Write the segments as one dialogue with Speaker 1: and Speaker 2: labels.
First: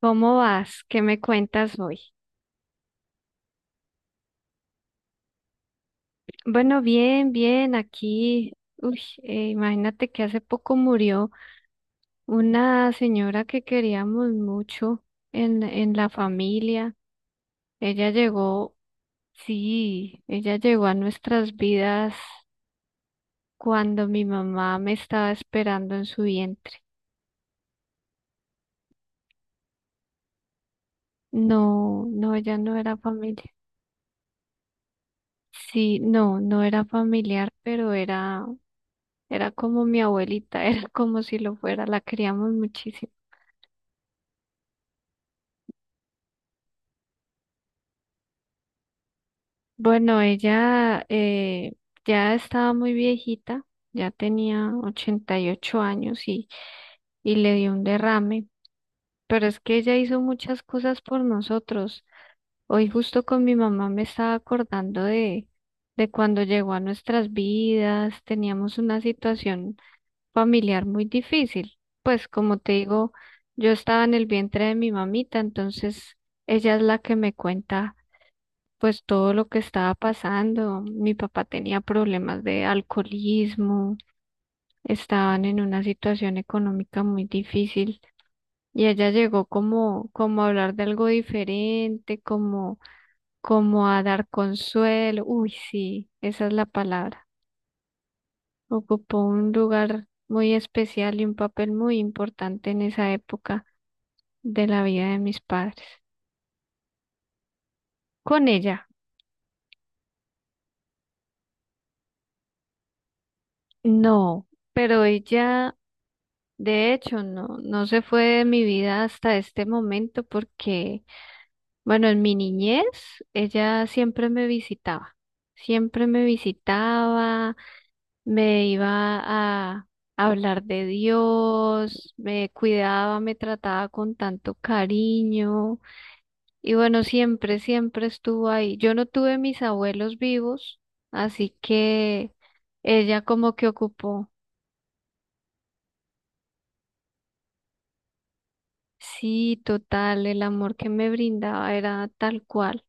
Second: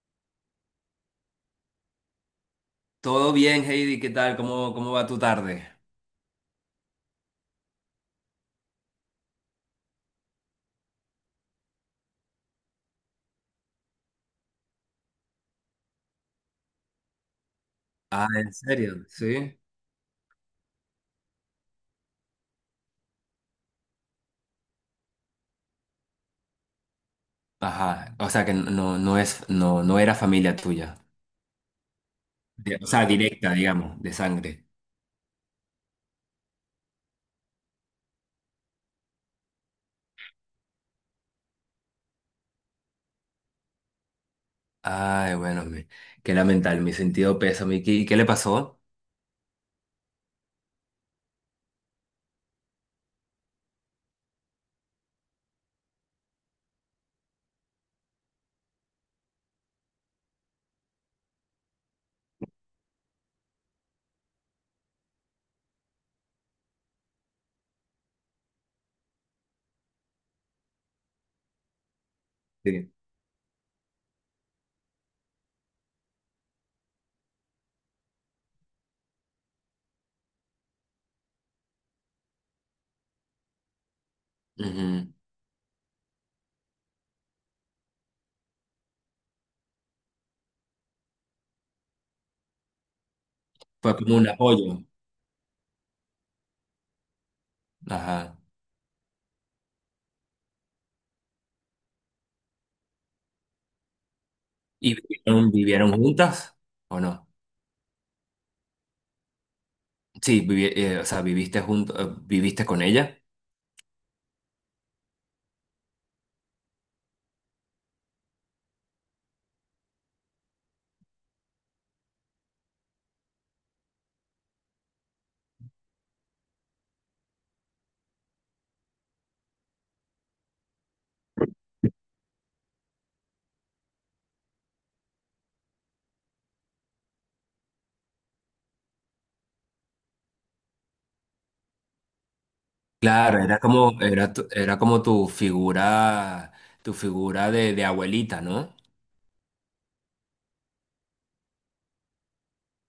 Speaker 1: ¿Cómo vas? ¿Qué me cuentas hoy?
Speaker 2: Todo bien, Heidi, ¿qué tal? ¿Cómo va tu tarde?
Speaker 1: Bueno, bien, bien, aquí, uy, imagínate que hace poco murió una señora que queríamos mucho en la familia. Ella
Speaker 2: Ah, ¿en
Speaker 1: llegó,
Speaker 2: serio? Sí.
Speaker 1: sí, ella llegó a nuestras vidas cuando mi mamá me estaba esperando en su vientre.
Speaker 2: Ajá, o sea que no, no es, no, no era familia tuya.
Speaker 1: No, no, ella no
Speaker 2: O
Speaker 1: era
Speaker 2: sea,
Speaker 1: familia.
Speaker 2: directa, digamos, de sangre.
Speaker 1: Sí, no, no era familiar, pero era, era como mi abuelita, era como si lo fuera, la queríamos muchísimo.
Speaker 2: Ay, bueno, qué lamentable, mi sentido pesa. ¿Y qué le pasó?
Speaker 1: Bueno, ella ya estaba muy viejita, ya tenía 88 años y le dio un derrame, pero es que ella hizo muchas cosas por nosotros. Hoy justo con mi mamá me estaba acordando de cuando llegó a nuestras vidas, teníamos una situación familiar muy difícil. Pues como te
Speaker 2: Sí.
Speaker 1: digo, yo estaba en el vientre de mi mamita, entonces ella es la que me cuenta pues todo lo que estaba pasando. Mi papá tenía problemas de alcoholismo,
Speaker 2: Ujú.
Speaker 1: estaban en una situación económica muy difícil y ella llegó como, como a hablar de algo diferente, como, como
Speaker 2: Fue
Speaker 1: a
Speaker 2: como un
Speaker 1: dar
Speaker 2: apoyo.
Speaker 1: consuelo. Uy, sí, esa es la palabra.
Speaker 2: Ajá.
Speaker 1: Ocupó un lugar muy especial y un papel muy importante en esa época de la
Speaker 2: ¿Y
Speaker 1: vida de mis
Speaker 2: vivieron,
Speaker 1: padres.
Speaker 2: vivieron juntas o no?
Speaker 1: Con ella,
Speaker 2: Sí, o sea, viviste con ella.
Speaker 1: no, pero ella. De hecho, no, no se fue de mi vida hasta este momento porque, bueno, en mi niñez ella siempre me visitaba, me iba a hablar de Dios, me cuidaba, me trataba con tanto cariño y bueno, siempre, siempre estuvo ahí. Yo no tuve mis abuelos vivos, así que ella
Speaker 2: Claro,
Speaker 1: como
Speaker 2: era
Speaker 1: que
Speaker 2: como,
Speaker 1: ocupó.
Speaker 2: era, tu- era como tu figura, de abuelita, ¿no?
Speaker 1: Sí, total, el amor que me brindaba era tal cual.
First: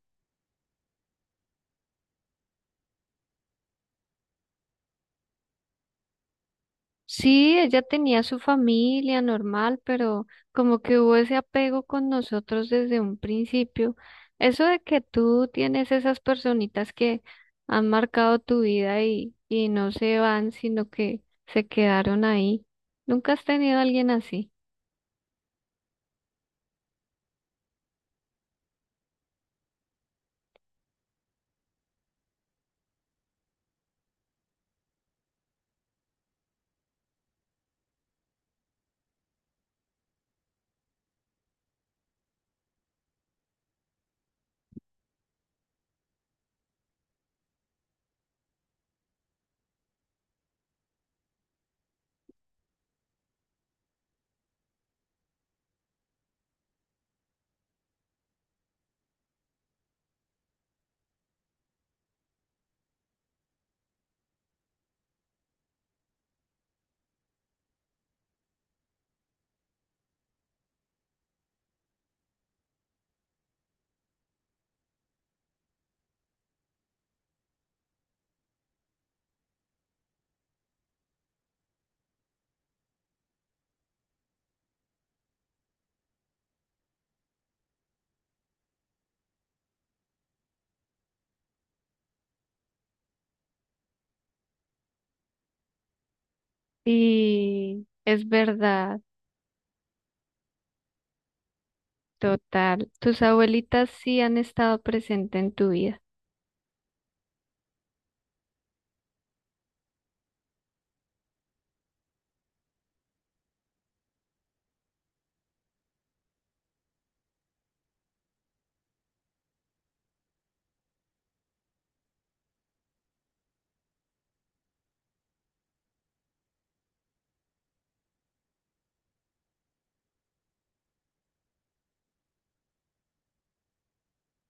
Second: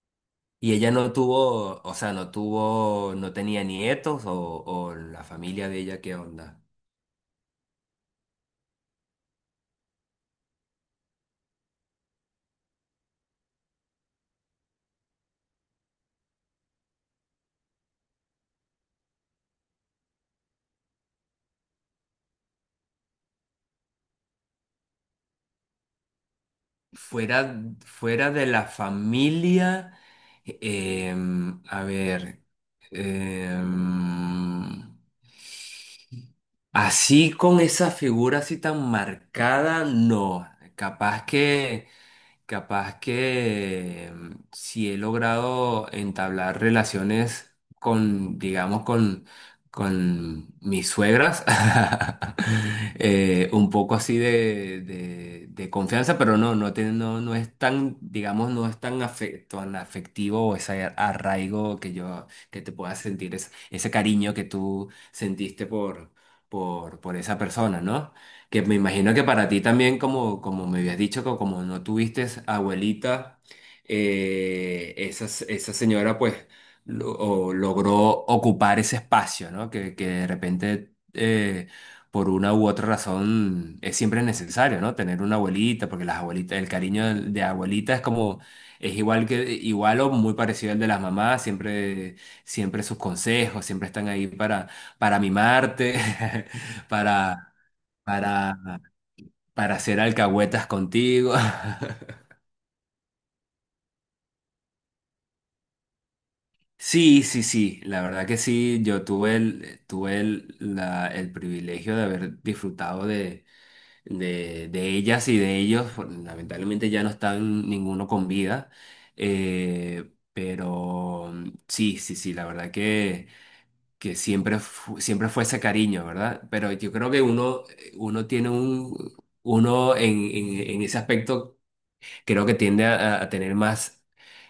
Speaker 2: Y ella no tuvo, o sea, no tenía nietos o la familia de ella, ¿qué onda?
Speaker 1: Sí, ella tenía su familia normal, pero como que hubo ese apego con nosotros desde un principio. Eso de que tú tienes esas personitas que han marcado tu vida y no se van, sino que se quedaron ahí. ¿Nunca has tenido a alguien así?
Speaker 2: Fuera de la familia, a ver, em, así con esa figura así tan marcada, no. Capaz que... Capaz que si he logrado entablar relaciones con, digamos, con mis suegras, un poco así de confianza, pero no es tan, digamos, no es tan, afe- tan afectivo o ese arraigo que te puedas sentir, ese cariño que tú sentiste por esa persona, ¿no? Que me imagino que para ti también, como, como me habías dicho, que como no tuviste abuelita, esa señora pues lo- o logró ocupar ese espacio, ¿no? Que de repente, por una u otra razón, es siempre necesario, ¿no? Tener una abuelita, porque las abuelitas, el cariño de abuelita es como, es igual que, igual o muy parecido al de las mamás, siempre, siempre sus consejos, siempre están ahí para mimarte, para
Speaker 1: Y es
Speaker 2: para,
Speaker 1: verdad,
Speaker 2: para hacer alcahuetas contigo.
Speaker 1: total. Tus abuelitas sí han estado presentes en tu vida.
Speaker 2: Sí, sí, sí, la verdad que sí, yo tuve el privilegio de haber disfrutado de, de ellas y de ellos, lamentablemente ya no están ninguno con vida, pero sí, sí, sí, la verdad que siempre, siempre fue ese cariño, ¿verdad? Pero yo creo que uno tiene un, uno en, en ese aspecto creo que tiende a tener más,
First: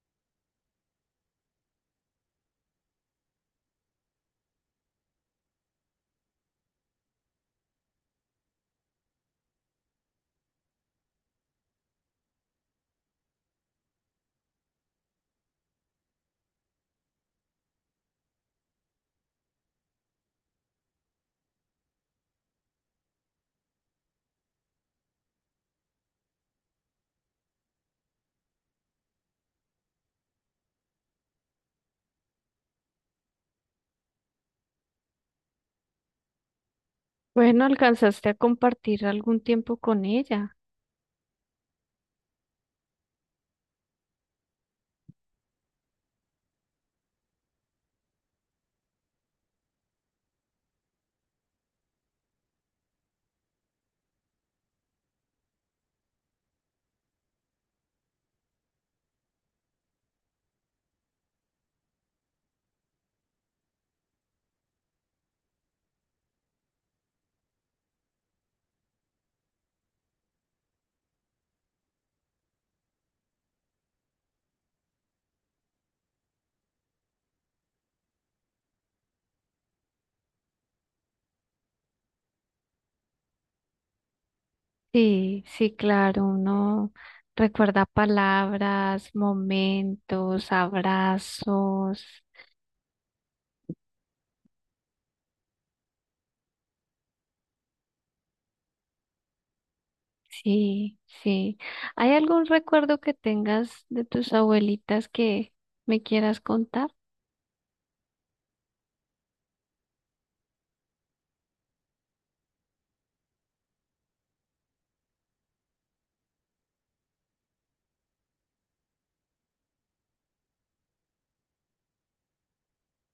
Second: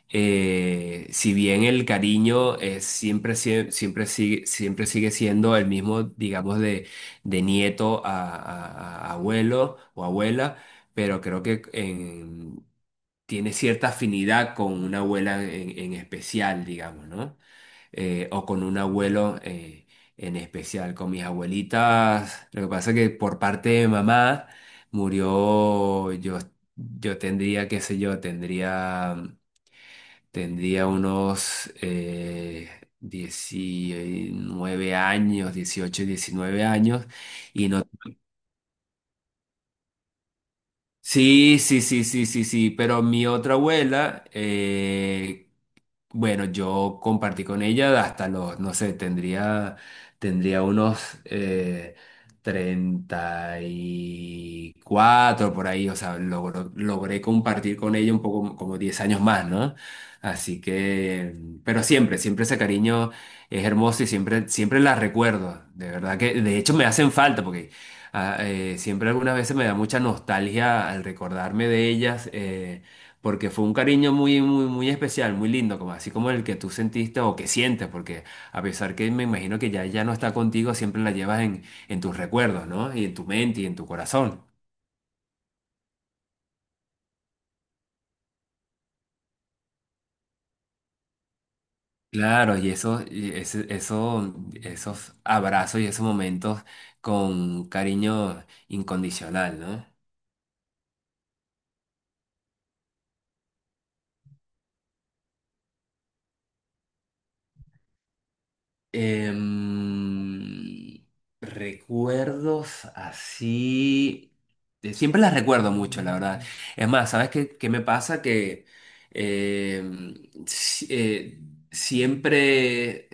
Speaker 2: si bien el cariño es siempre, sie- siempre sigue siendo el mismo, digamos, de nieto a abuelo o abuela, pero creo que tiene cierta afinidad con una abuela en especial, digamos, ¿no? O con un abuelo en especial. Con mis abuelitas, lo que pasa es que por parte de mamá murió, yo tendría, qué sé yo, tendría, unos 19 años, 18 19 años,
Speaker 1: Bueno,
Speaker 2: y no...
Speaker 1: alcanzaste a compartir algún tiempo con ella.
Speaker 2: Sí, sí, sí, sí, sí, sí, pero mi otra abuela, bueno, yo compartí con ella hasta los, no sé, tendría, unos eh, 34 por ahí, o sea, logré compartir con ella un poco como 10 años más, ¿no? Así que, pero siempre ese cariño es hermoso y siempre la recuerdo, de verdad que, de hecho me hacen falta porque siempre algunas veces me da mucha nostalgia al recordarme de ellas. Porque fue un cariño muy, muy, muy especial, muy lindo, como, así como el que tú sentiste o que sientes, porque a pesar que me imagino que ya no está contigo, siempre la llevas en tus recuerdos, ¿no? Y en tu mente y en tu corazón.
Speaker 1: Sí, sí, claro, uno recuerda palabras, momentos, abrazos.
Speaker 2: Claro, y eso, esos abrazos y esos momentos con cariño incondicional, ¿no?
Speaker 1: Sí, sí. ¿Hay algún recuerdo que tengas de tus abuelitas que me quieras contar?
Speaker 2: Em, recuerdos así. Siempre las recuerdo mucho, la verdad. Es más, ¿sabes qué me pasa? Que em, si- eh, siempre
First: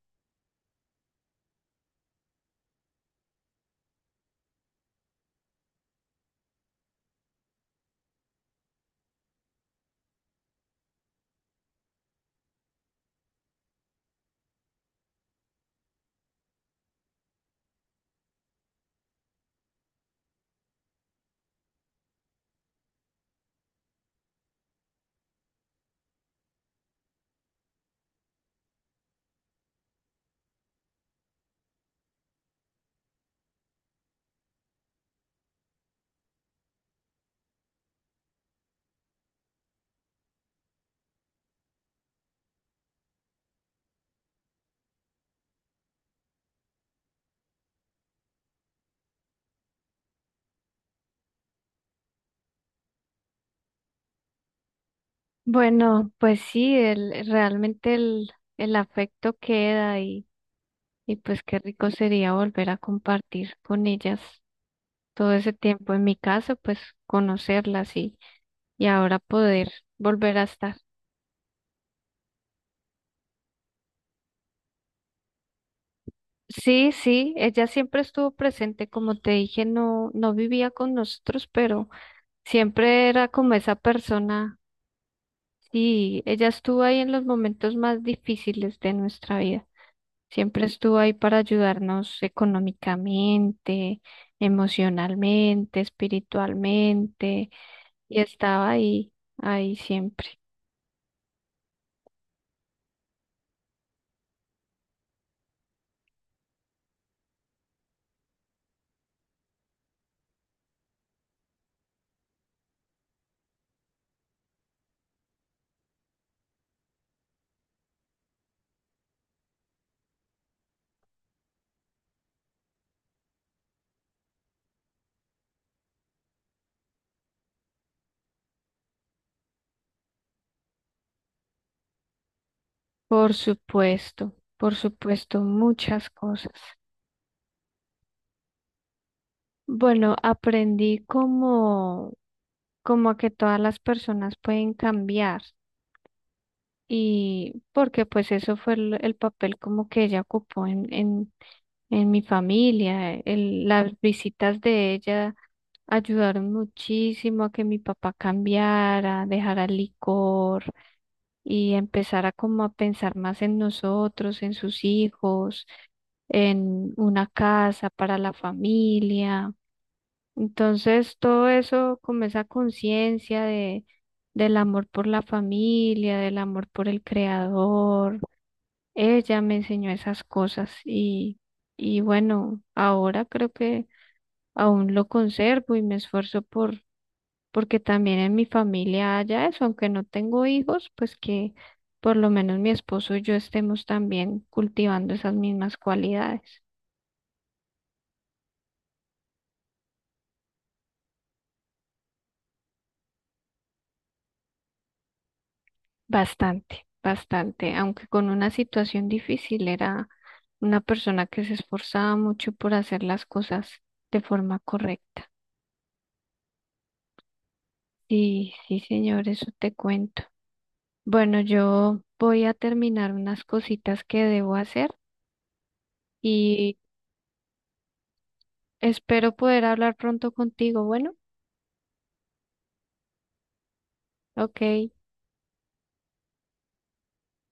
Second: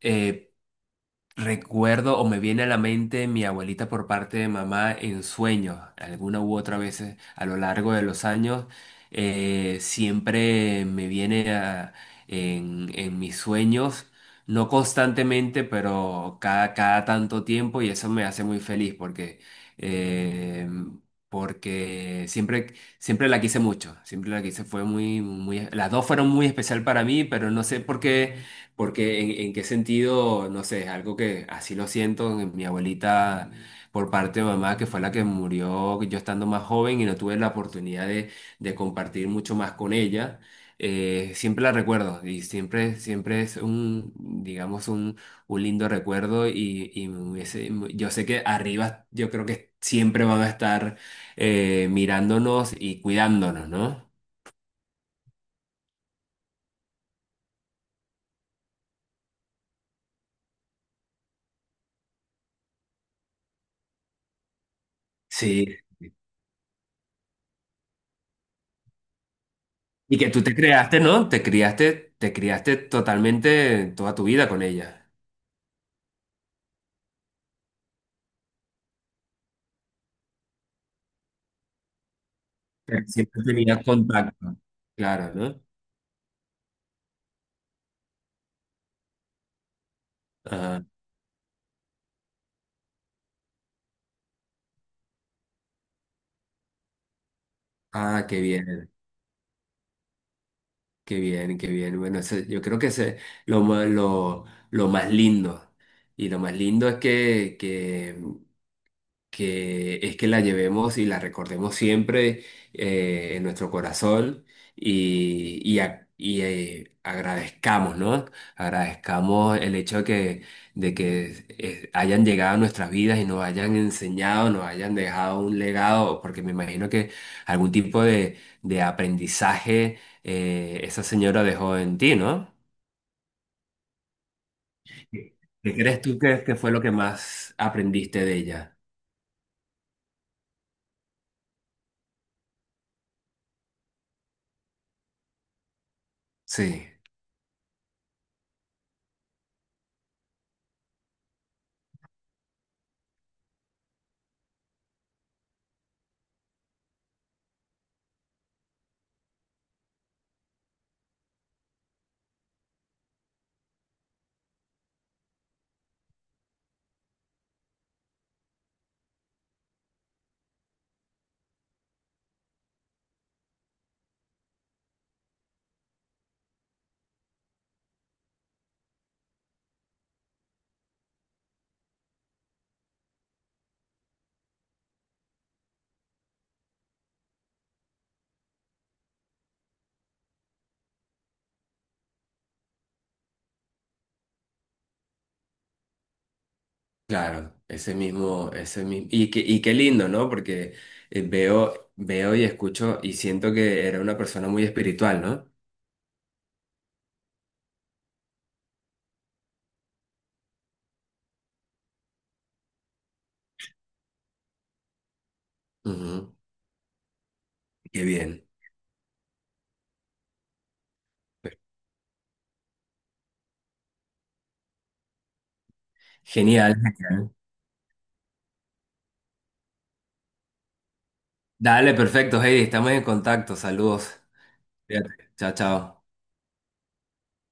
Speaker 2: eh, Recuerdo o me viene a la mente mi abuelita por parte de mamá en sueños, alguna u otra vez a lo largo de los años, siempre me viene en mis sueños, no constantemente, pero cada tanto tiempo y eso me hace muy feliz porque, eh, porque siempre la quise mucho, siempre la quise, fue las dos fueron muy especial para mí, pero no sé por qué. Porque en qué sentido, no sé, es algo que así lo siento, en mi abuelita por parte de mamá, que fue la que murió yo estando más joven y no tuve la oportunidad de, compartir mucho más con ella, siempre la recuerdo y siempre es un, digamos, un lindo recuerdo y yo sé que arriba yo creo que siempre van a estar mirándonos y cuidándonos, ¿no?
Speaker 1: Bueno, pues sí, el, realmente el afecto queda y pues qué rico sería volver a compartir con ellas todo ese
Speaker 2: Sí.
Speaker 1: tiempo. En mi caso, pues conocerlas y ahora poder
Speaker 2: Y que
Speaker 1: volver
Speaker 2: tú
Speaker 1: a
Speaker 2: te
Speaker 1: estar.
Speaker 2: creaste, ¿no? Te criaste totalmente toda tu vida con ella.
Speaker 1: Sí, sí, ella siempre estuvo presente, como te dije, no, no vivía con nosotros, pero
Speaker 2: Pero
Speaker 1: siempre era
Speaker 2: siempre
Speaker 1: como esa
Speaker 2: tenías contacto.
Speaker 1: persona
Speaker 2: Claro, ¿no?
Speaker 1: y ella estuvo ahí en los momentos más difíciles de nuestra vida. Siempre
Speaker 2: Ajá.
Speaker 1: estuvo ahí para ayudarnos económicamente, emocionalmente, espiritualmente y
Speaker 2: Ah, qué
Speaker 1: estaba
Speaker 2: bien,
Speaker 1: ahí, ahí siempre.
Speaker 2: qué bien, qué bien. Bueno, yo creo que ese es lo más, lo, lo más lindo. Y lo más lindo es que, es que la llevemos y la recordemos siempre en nuestro corazón y agradezcamos, ¿no? Agradezcamos el hecho de que, hayan llegado a nuestras vidas y nos hayan enseñado, nos hayan dejado un legado, porque me imagino que algún tipo de, aprendizaje esa señora dejó en ti, ¿no?
Speaker 1: Por supuesto,
Speaker 2: ¿Qué crees
Speaker 1: muchas
Speaker 2: tú que,
Speaker 1: cosas.
Speaker 2: que fue lo que más aprendiste de ella?
Speaker 1: Bueno, aprendí como, como a que todas las personas pueden cambiar
Speaker 2: Sí.
Speaker 1: y porque pues eso fue el papel como que ella ocupó en mi familia. El- las visitas de ella ayudaron muchísimo a que mi papá cambiara, dejara el licor y empezara como a pensar más en nosotros, en sus hijos, en una casa para la familia. Entonces, todo eso, como esa conciencia de, del amor por la familia, del amor por el creador, ella me enseñó esas cosas y bueno, ahora creo que aún lo conservo y me esfuerzo por, porque también en mi familia haya eso, aunque no tengo hijos, pues que por lo menos mi esposo y yo estemos también cultivando esas mismas cualidades.
Speaker 2: Claro, ese mismo, y qué lindo, ¿no? Porque veo y escucho y siento que era una persona muy espiritual, ¿no?
Speaker 1: Bastante, bastante, aunque con una situación difícil, era una persona que se esforzaba mucho por hacer las cosas de forma correcta.
Speaker 2: Ujú, qué bien.
Speaker 1: Sí, sí, señor, eso te cuento. Bueno, yo voy a terminar unas cositas que debo hacer
Speaker 2: Genial,
Speaker 1: y
Speaker 2: genial.
Speaker 1: espero poder hablar pronto contigo. Bueno,
Speaker 2: Dale, perfecto, Heidi, estamos en contacto, saludos.
Speaker 1: ok.
Speaker 2: Cuídate. Chao, chao.